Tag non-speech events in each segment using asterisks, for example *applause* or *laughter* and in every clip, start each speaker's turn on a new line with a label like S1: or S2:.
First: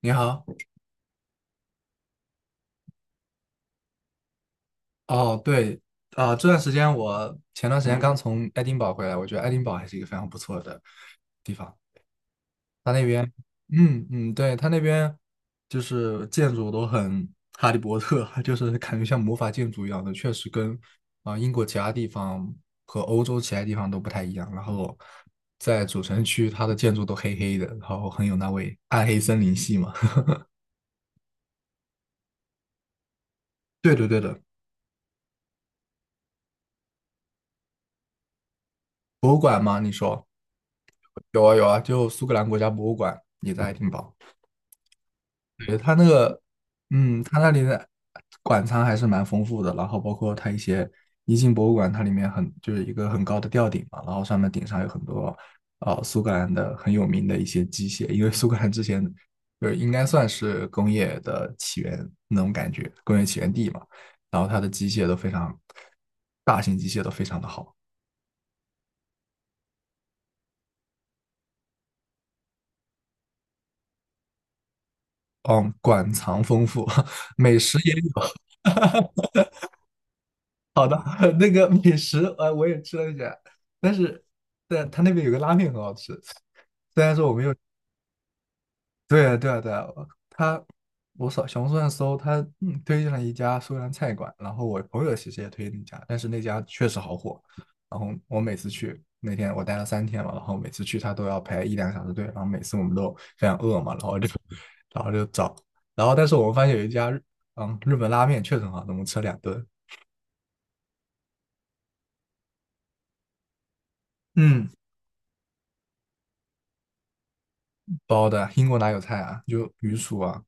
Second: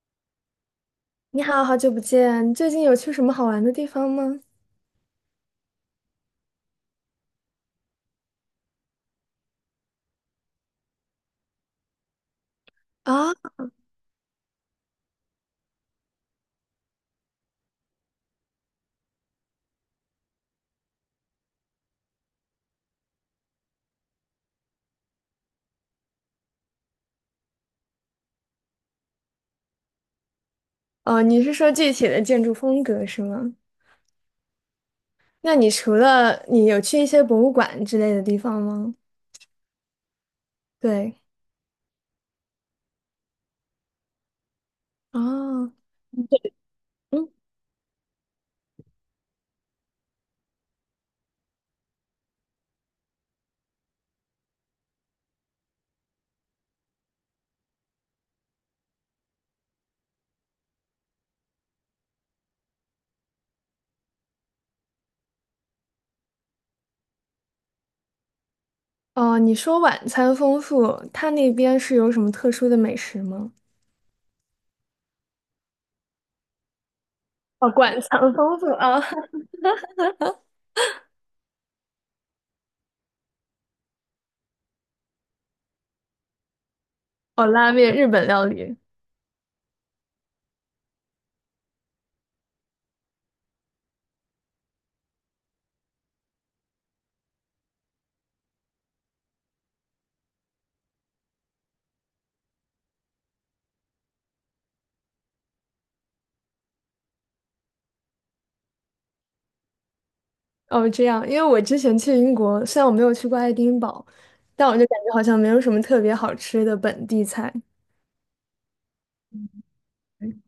S1: 你好。
S2: 你好，好久不见，最近有去什么好玩的地方吗？
S1: 哦，对，这段时间我前段时间刚从爱丁堡回来，我觉得爱丁堡还是一个非常不错的地方。它那边，
S2: 啊，
S1: 嗯嗯，对，它那边就是建筑都很哈利波特，*laughs* 就是感觉像魔法建筑一样的，确实跟英国其他地方和欧洲其他地方都不太一样。然后在主城区，它的建筑都黑黑的，然后很有那味暗黑森林系嘛。
S2: 哦，你是说具体的建筑风格是吗？
S1: *laughs* 对的对的。
S2: 那你除了你有去一些博物馆之类的地方吗？
S1: 博物馆吗？你说
S2: 对，
S1: 有啊有啊，就苏格兰国家博物馆也在爱丁堡。
S2: 哦，
S1: 对，它那个，嗯，
S2: 嗯，
S1: 它那里的馆藏还是蛮丰富的，然后包括它一些一进博物馆，它里面很就是一个很高的吊顶嘛，然后上面顶上有很多苏格兰的很有名的一些机械，因为苏格兰之前就是应该算是工业的起源那种感觉，工业起源地嘛，然后它的机械都非常大型机械都非常的好。
S2: 哦，你说晚餐丰富，它那边是有什么特殊的美食吗？
S1: 嗯，馆藏丰富，*laughs* 美
S2: 哦，
S1: 食也
S2: 馆
S1: 有。
S2: 藏丰富啊，
S1: *laughs* 好的。*laughs* 那个美食，我也吃了一下，但是，但他那边有个拉面很好吃。
S2: *laughs* 哦，拉面、日本料理，
S1: 对啊，对啊，对啊。他，我扫小红书上搜，他推荐了一家苏格兰菜馆，然后我朋友其实也推荐那家，但是那家确实好火，然后我每次去，那天我待了三天嘛，然后每次去他都要排一两个小时队，然后每次我们都非常饿嘛，然后就 *laughs*，然后就找，然后但是我们发现有一家日日本拉面确实很好吃，我们吃了两顿。
S2: 哦，这样，因为我之前去英国，虽然我没有去过爱丁堡，
S1: 嗯，
S2: 但我就感觉好像没有什么特别好吃的本地菜。
S1: 包的英国哪有菜啊，就鱼薯啊，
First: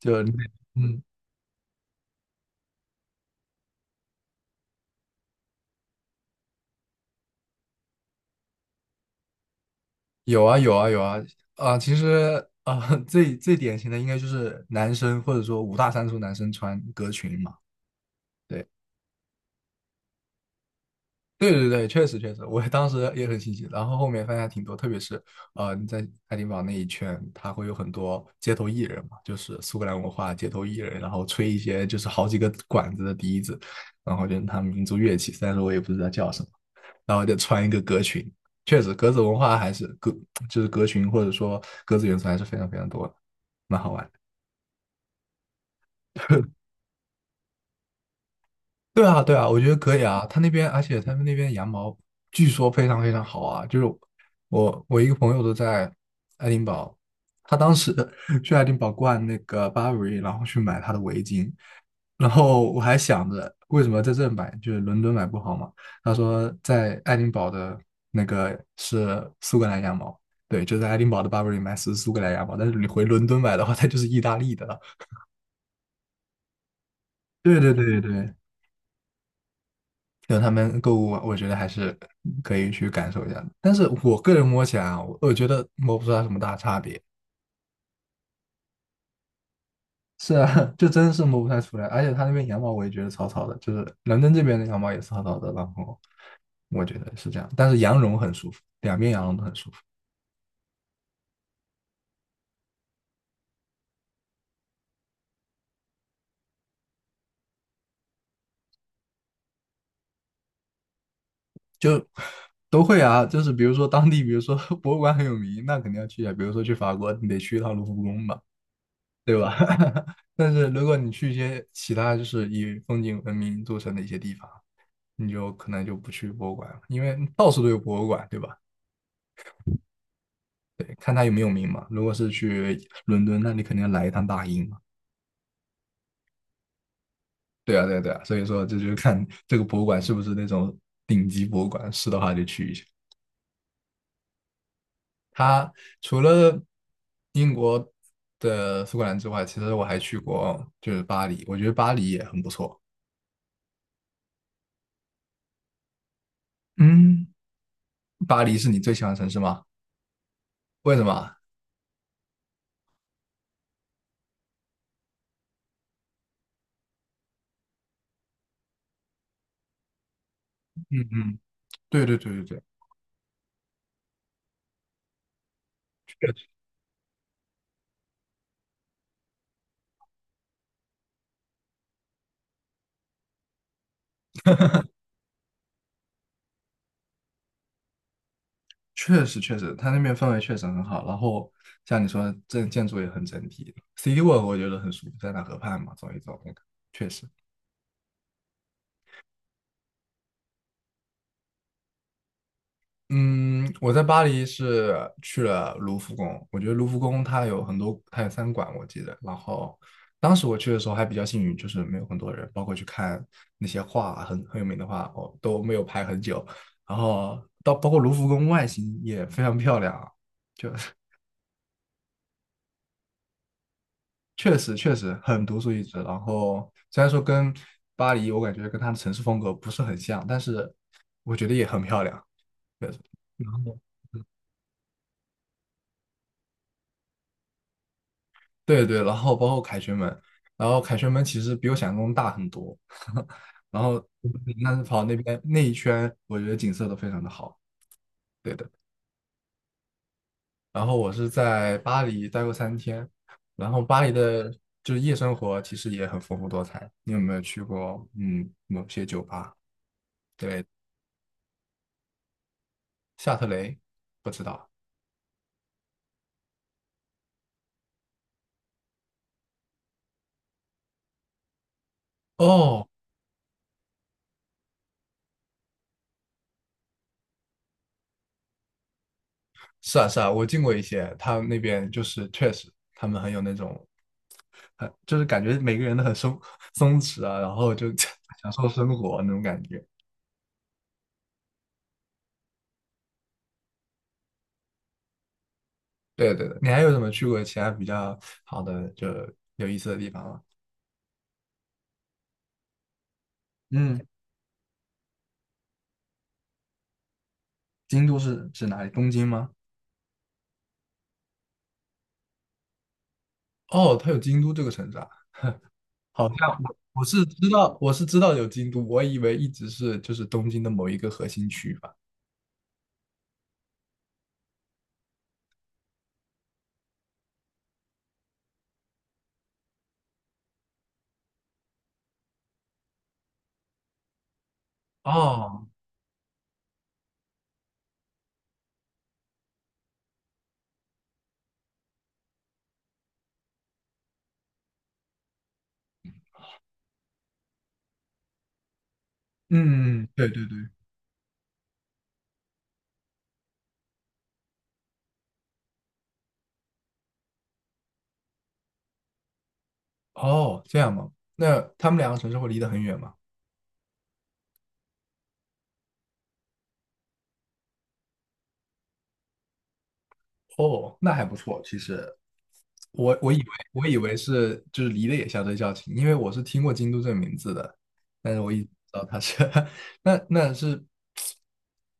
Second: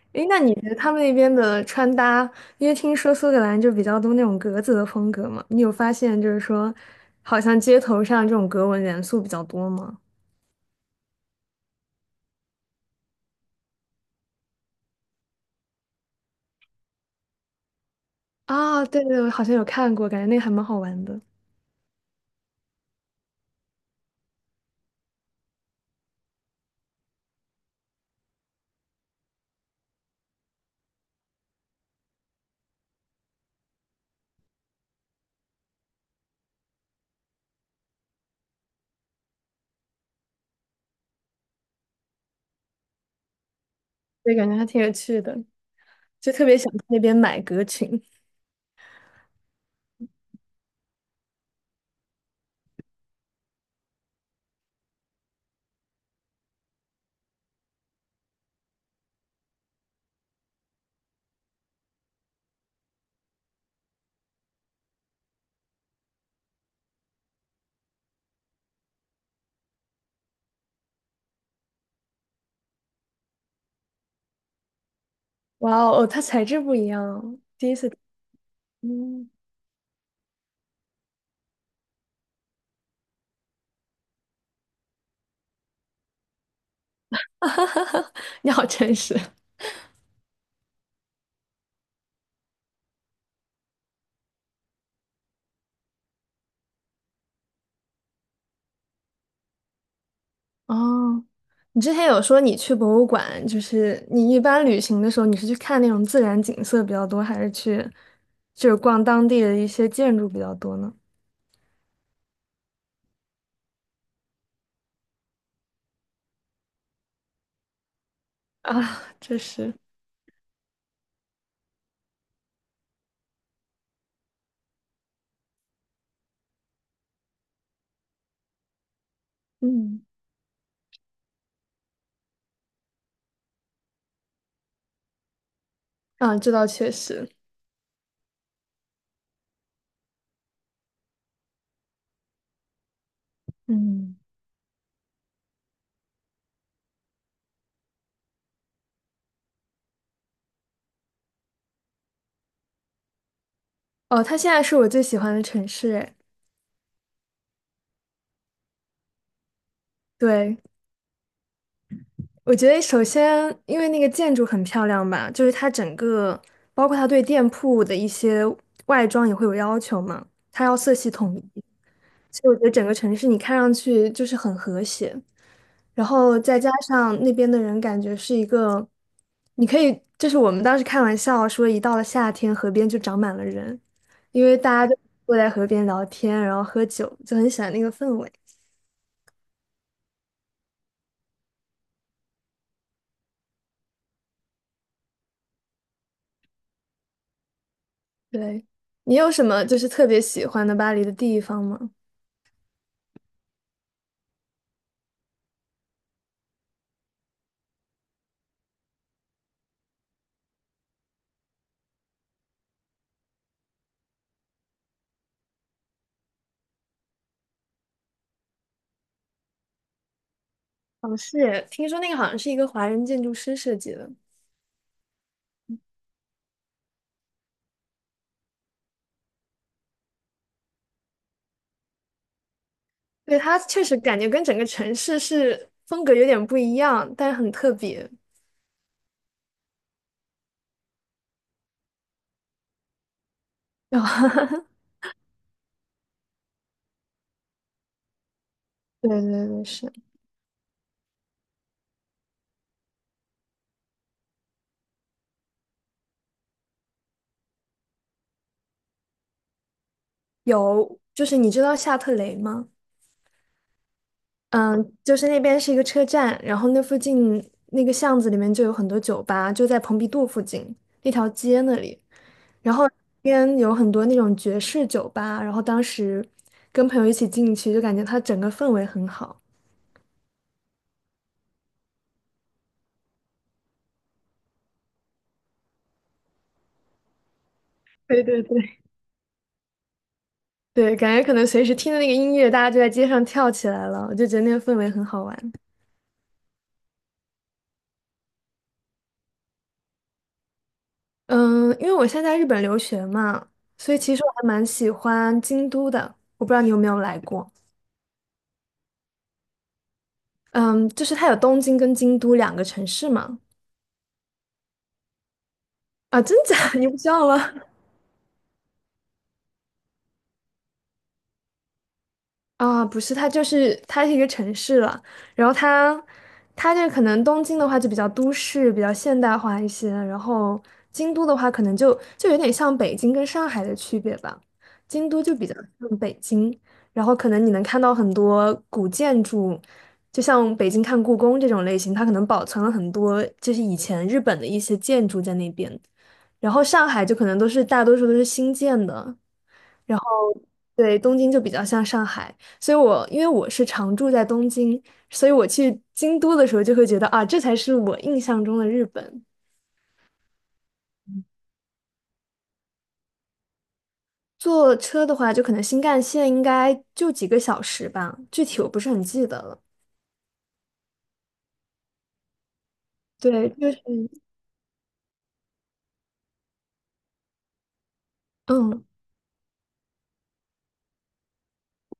S1: 就
S2: 诶，那你觉得他们
S1: 嗯。
S2: 那边的穿搭，因为听说苏格兰就比较多那种格子的风格嘛，你有发现好像街头上这种格纹元素比较多吗？
S1: 有啊有啊有啊。啊！其实啊，*laughs* 最最典型的应该就是男生或者说五大三粗男生穿格裙嘛。对
S2: 啊，对对，我好像有看过，感觉那个还蛮好玩的，
S1: 对对对，确实确实，我当时也很新奇，然后后面发现还挺多，特别是你在爱丁堡那一圈，他会有很多街头艺人嘛，就是苏格兰文化街头艺人，然后吹一些就是好几个管子的笛子，然后就是他们民族乐器，虽然说我也不知道叫什么。然后就穿一个格裙。确实，格子文化还是就是格裙或者说格子元素还是非常非常多的，蛮好玩。
S2: 对，感觉还挺有趣的，就特别想去那边买格裙。
S1: 对啊，对啊，我觉得可以啊。他那边，而且他们那边羊毛据说非常非常好啊。就是我一个朋友都在爱丁堡，他当时 *laughs* 去爱丁堡逛那个 Burberry,然后去买他的围巾，然后我还想着为什么在这买，就是伦敦买不好嘛。他说在爱丁堡的那个是苏格兰羊毛。对，就在爱丁堡的 Burberry 买是苏格兰羊毛，但是你回伦敦买的话，它就是意大利的了。
S2: 哇哦，哦它材质不一样哦，
S1: 对
S2: 第
S1: 对
S2: 一次，
S1: 对对，
S2: 嗯，
S1: 就他们购物嘛我觉得还是可以去感受一下的。但是我个人摸起来啊，我觉得摸不出来什么大差别。
S2: *laughs* 你好诚实。
S1: 是啊，*laughs* 就真是摸不太出来。而且他那边羊毛我也觉得草草的，就是伦敦这边的羊毛也是草草的。然后我觉得是这样，但是羊绒很舒服，两边羊绒都很舒服。
S2: 哦，你之前有说你去博物馆，你一般旅行的时候，你是去看那种自然景色比较多，还是去逛当地的一些建筑比较多呢？
S1: 就 *laughs* 都会啊。就是比如说当地，比如说 *laughs* 博物馆很有名，那肯定要去啊。比如说去法国，你得去一趟卢浮宫吧。
S2: 啊，这
S1: 对吧？
S2: 是，
S1: *laughs* 但是如果你去一些其他就是以风景闻名著称的一些地方，你就可能就不去博物馆了，因为到处都有博物馆，对吧？
S2: 嗯
S1: 啊，如果是去伦敦，那你肯定要来一趟大英嘛。
S2: 啊，这倒确实。
S1: 对啊，对啊，对啊，所以说这就是看这个博物馆是不是那种顶级博物馆，是的话就去一下。
S2: 嗯。
S1: 它除了英国的苏格兰之外，其实我还去过就是巴黎，我觉得巴黎也很不错。
S2: 哦，它现在是我最喜欢的城市，哎，
S1: 嗯，巴黎是你最喜欢的城市吗？
S2: 对。
S1: 为什么？
S2: 我觉得首先，因为那个建筑很漂亮吧，它整个，包括它对店铺的一些外装也会有要求嘛，它要色
S1: 嗯
S2: 系统
S1: 嗯。
S2: 一，
S1: 对对
S2: 所
S1: 对
S2: 以我
S1: 对
S2: 觉得整个城市你看上去就是很和谐。然
S1: 对。
S2: 后再加上那边的人感觉是一个，你可以，我们当时开玩笑说，一到了夏天，河边就长满了人，因为大家就坐在河边聊天，然后喝酒，就很喜欢那个氛围。
S1: 确确实确实，它那边氛围确实很好。然后像你说，这建筑也很整体。City Walk 我觉得很舒服，在那河畔嘛，走一走那个确实。
S2: 对，你有什么特别喜欢的巴黎的地方吗？
S1: 嗯，我在巴黎是去了卢浮宫，我觉得卢浮宫它有很多，它有三馆我记得。然后当时我去的时候还比较幸运，就是没有很多人，包括去看那些画，很很有名的画，哦都没有排很久。然后到包括卢浮宫外形也非常漂亮啊，就
S2: 哦，是听说那个好像是一个华人建筑师设计的，
S1: 确实确实很独树一帜。然后虽然说跟巴黎，我感觉跟它的城市风格不是很像，但是我觉得也很漂亮。对，
S2: 对，
S1: 然
S2: 它
S1: 后
S2: 确实感觉跟整个城市是风格有点不一样，但是很特别。
S1: 对对，然后包括凯旋门，然后凯旋门其实比我想象中大很多。*laughs* 然后但是
S2: *laughs*
S1: 跑那边那一圈，我觉得景色都非常的好。对的。
S2: 对对对，是
S1: 然后我是在巴黎待过三天，然后巴黎的就是夜生活其实也很丰富多彩。你有没有去过某些酒吧？对。
S2: 有，你知道夏特雷吗？
S1: 夏特雷，不知道。
S2: 嗯，就是那边是一个车站，然后那附近那个巷子里面就有很多酒吧，就在蓬皮杜附近那条街那里，然后
S1: 哦，
S2: 那边有很多那种爵士酒吧，然后当时跟朋友一起进去，就感觉它整个氛围很好。
S1: 是啊是啊，我进过一些，他们那边就是确实，他们很有那种，很就是感觉每个人都很松松弛啊，然后就
S2: 对
S1: *laughs*
S2: 对
S1: 享受
S2: 对。
S1: 生活那种感觉。
S2: 对，感觉可能随时听的那个音乐，大家就在街上跳起来了，我就觉得那个氛围很好玩。
S1: 对对对，你还有什么去过其他比较好的就有意思的地方吗？
S2: 嗯，因为我现在在日本留学嘛，所
S1: 嗯，
S2: 以其实我还蛮喜欢京都的。我不知道你有没有来过？
S1: 京都是指哪里？东京吗？
S2: 嗯，就是它有东京跟京都两个城市嘛。
S1: 哦，它有京都这个城市啊。
S2: 啊，
S1: 好
S2: 真
S1: 像
S2: 假？*laughs* 你不
S1: 我
S2: 知
S1: 是
S2: 道
S1: 知
S2: 吗？
S1: 道，我是知道有京都，我以为一直是就是东京的某一个核心区吧。
S2: 啊，不是，它是一个城市了，然后它这可能东京的话就比较都市，比较现代化一些，然后京都的话可能就有点像北京跟上海的区别吧，京都就比较
S1: 哦，
S2: 像北京，然后可能你能看到很多古建筑，就像北京看故宫这种类型，它可能保存了很多以前日本的一些建筑在那边，然后上海就可能都是大多数都是新建的。然后
S1: 嗯，对对对。
S2: 对东京就比较像上海，所以我因为我是常住在东京，所以我去京都的时候就会觉得啊，这才是我印象中的日本。
S1: 哦，这样吗？那他们两个城市会离得很远吗？
S2: 坐车的话，就可能新干线应该就几个小时吧，具体我不是很记得了。
S1: 哦，那还不错。其实我以为
S2: 对，
S1: 我以为是就是离得也相对较近，因为我是听过京都这个名字的，但是我一直不
S2: 嗯，
S1: 知道它是 *laughs* 那那是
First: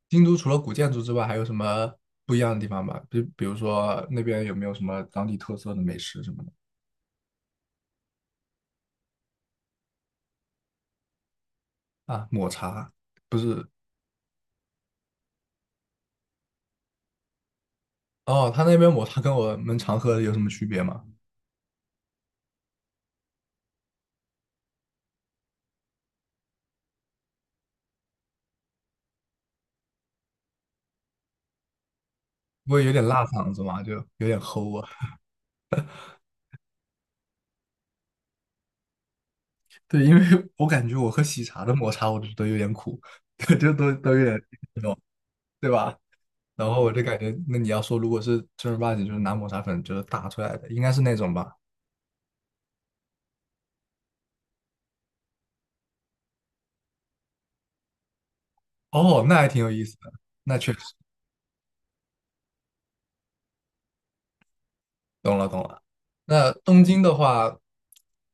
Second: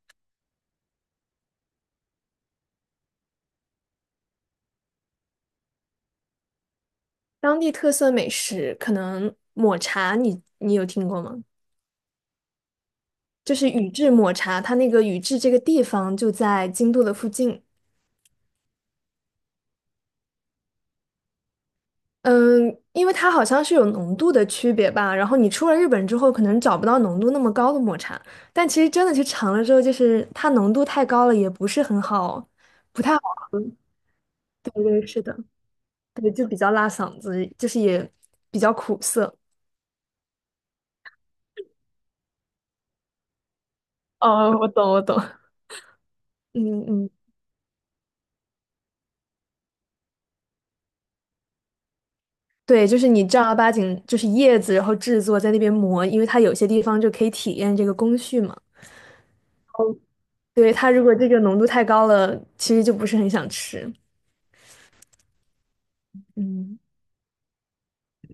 S1: 京都除了古建筑之外，还有什么不一样的地方吗？比如说那边有没有什么当地特色的美食什么的？
S2: 当地特色美食可能抹茶你有听过吗？
S1: 啊？抹茶不
S2: 就
S1: 是。
S2: 是宇治抹茶，它那个宇治这个地方就在京都的附近。
S1: 哦，他那边抹茶跟我们常喝的有什么区别吗？
S2: 嗯，因为它好像是有浓度的区别吧，然后你出了日本之后，可能找不到浓度那么高的抹茶，但其实真的去尝了之后，它浓度太高了，也不是很好，
S1: 不会有
S2: 不
S1: 点
S2: 太好。
S1: 辣嗓子吗？就有点
S2: 对
S1: 齁啊。
S2: 对，是的，对，就比较辣嗓子，就是也比较苦涩。
S1: 对，因为 *laughs* 我感觉我喝喜茶的抹茶，我就觉得有点苦，*laughs* 就都都有点
S2: 哦，我
S1: 那
S2: 懂，
S1: 种，
S2: 我懂。*laughs*
S1: 对吧？然后
S2: 嗯
S1: 我就
S2: 嗯，
S1: 感觉，那你要说如果是正儿八经就是拿抹茶粉就是打出来的，应该是那种吧？
S2: 对，你正儿八经就是叶子，然后制作在那边磨，因为它有些地方就可以体验这个工序嘛。
S1: 哦，那还挺有意思的，那确
S2: 对，
S1: 实
S2: 它如果这个浓度太高了，其实就不是很想吃。
S1: 懂了懂了。那
S2: 嗯。
S1: 东京的话，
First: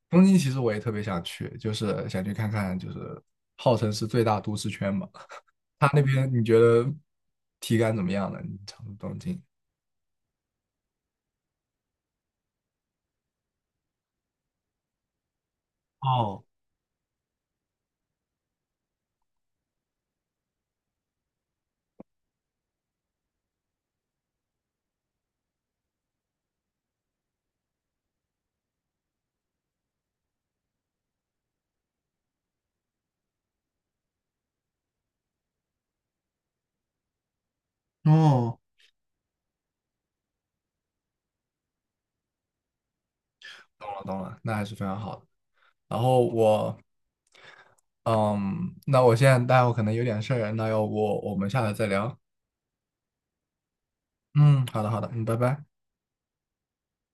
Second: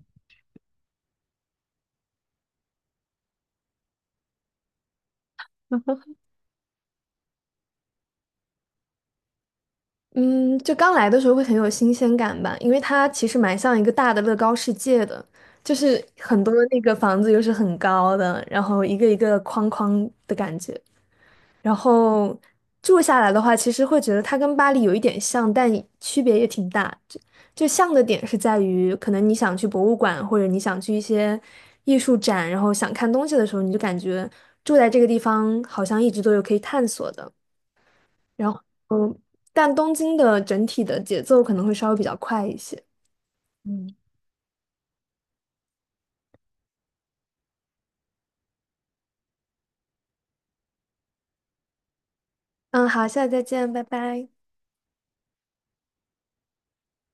S1: 东京其实我也特别想去，就是想去看看，就是号称是最大都市圈嘛，它那边你觉得体感怎么样呢？你常住东京？
S2: 嗯，就刚来的时候会很有新鲜感吧，因为它其实蛮像一个大的乐高世界的，就是很
S1: 哦
S2: 多那个房子又是很高的，然后一个一个框框的感觉。然后住下来的话，其实会觉得它跟巴黎有一点像，但区别也挺大。就像的点是在于，可能你想去博物馆，或者你想去一些艺术展，然后想看东西的时候，你就感觉住在这个地方好像一直都有可以探索的。然
S1: 哦，
S2: 后，嗯，但东京的整体的节奏可能会稍微比较快一些。
S1: 懂了懂了，那还是非常好的。然后我，嗯，那我现在待会可能有点事儿，那要不我们下来再聊？
S2: 嗯，好，下次再见，拜拜。
S1: 嗯，好的好的，嗯，拜拜。